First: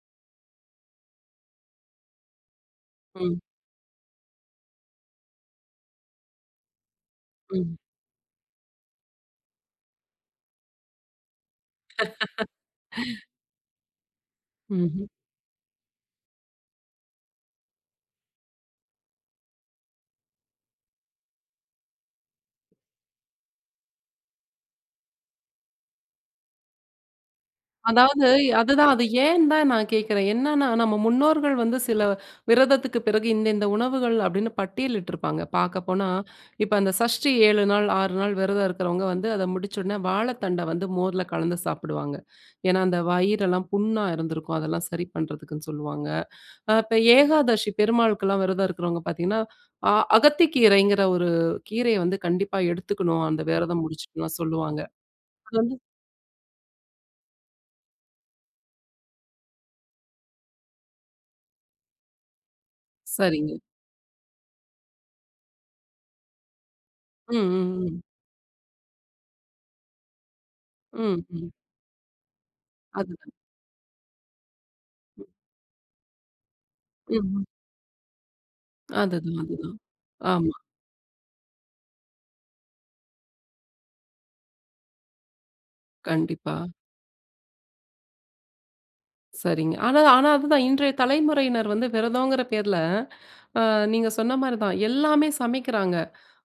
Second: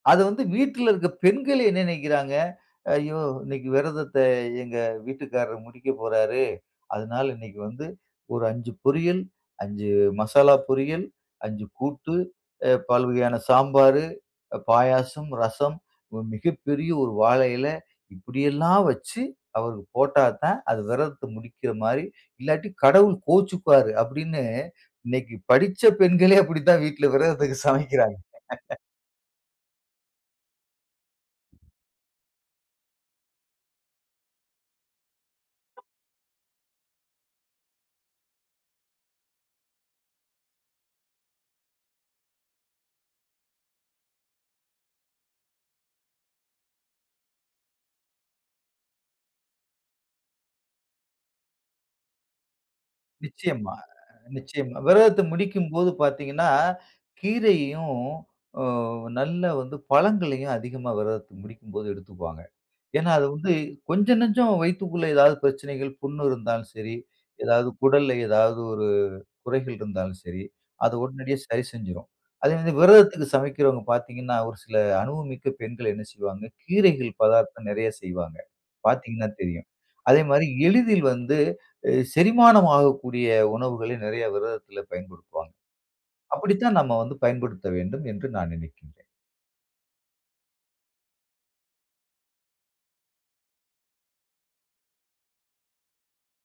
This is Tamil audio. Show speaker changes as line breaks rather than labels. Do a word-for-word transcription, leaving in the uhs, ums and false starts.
அத வந்து வீட்ல இருக்கிற பெண்கள் என்ன நெனைக்கிறாங்க, "ஐயோ
ம்.
இன்னைக்கு விரதத்த எங்க வீட்டுக்காரர் முடிக்க போறாரு. அதனால இன்னைக்கு
ம்.
வந்து ஒரு அஞ்சு பொரியல், அஞ்சு மசாலா பொரியல், அஞ்சு கூட்டு, அ பல்வகையான சாம்பார்,
ம்ஹ்ம்.
பாயாசம், ரசம், மிகப்பெரிய ஒரு வாழை இலை இப்டியெல்லாம் வச்சு அவருக்கு போட்டா தான் அது விரதத்த முடிக்கிற மாரி இல்லாட்டி கடவுள் கோவிச்சுக்குவாரு." அப்டின்னு இன்னைக்கு படிச்ச பெண்களே அப்டித்தான் வீட்ல விரதத்துக்கு சமைக்கிறாங்க.
அதாவது அதுதான் அது ஏன் தான் நான் கேட்கிறேன். என்னன்னா நம்ம முன்னோர்கள் வந்து சில விரதத்துக்கு பிறகு இந்த இந்த உணவுகள் அப்டின்னு பட்டியலிட்டிருப்பாங்க பார்க்கப்போனா, இப்ப அந்த சஷ்டி ஏழு நாள் ஆறு நாள் விரதம் இருக்கிறவங்க வந்து அத முடிச்சோனே வாழைத்தண்ட வந்து மோர்ல கலந்து சாப்டுவாங்க. ஏன்னா அந்த வயிறெல்லாம் புண்ணா இருந்திருக்கும் அதெல்லாம் சரி பண்ணுறதுக்குன்னு சொல்லுவாங்க. ஆ இப்ப ஏகாதசி பெருமாளுக்குலாம் விரதம் இருக்கிறவங்க பார்த்தீங்கன்னா, ஆ அகத்தி கீரைங்கிற ஒரு கீரைய வந்து கண்டிப்பா எடுத்துக்கணும். அந்த
நிச்சியமா,
விரதம் முடிச்சுட்டுலாம்
நிச்சியமா.
சொல்லுவாங்க.
விரதத்த
அது வந்து
முடிக்கும்போது பார்த்தீங்கன்னா, கீரையையும் அ நல்ல வந்து பழங்களையும் அதிகமா விரதத்த முடிக்கும் போது எடுத்துக்குவாங்க. ஏன்னா அது வந்து
சரிங்க.
கொஞ்சம், நஞ்சம் வயித்துக்குள்ள ஏதாவது பிரச்சனைகள் புண் இருந்தாலும் சரி
ம்,
எதாவது
ம், ம்.
குடல்ல ஏதாவது ஒரு குறைகள் இருந்தாலும் சரி, அத
ம்,
உடனடியா
ம்.
சரி செஞ்சுரும். அதே
அது
விரதத்துக்கு சமைக்கிறவங்க பார்த்தீங்கன்னா ஒரு சில அனுபவமிக்க பெண்கள் என்ன செய்வாங்க கீரைகள்
ம்ஹ்ம்.
பதார்த்தம் நெறைய செய்வாங்க. பார்த்தீங்கன்னா
அதுதான்,
தெரியும்.
அதுதான்,
அதே மாரி
ஆமா.
எளிதில் வந்து செரிமானம் ஆகக்கூடிய உணவுகளை நெறைய விரதத்தில பயன்படுத்துவாங்க.
கண்டிப்பா.
அப்டித்தான் நம்ம வந்து பயன்படுத்தணும்ன்னு நான் நெனைக்கிறேன்.
சரிங்க. ஆனா அதுதான் இன்றைய தலைமுறையினர் வந்து விரதம்ங்கிற பேர்ல ஆ நீங்க சொன்ன மாரி தான் எல்லாமே சமைக்கிறாங்க.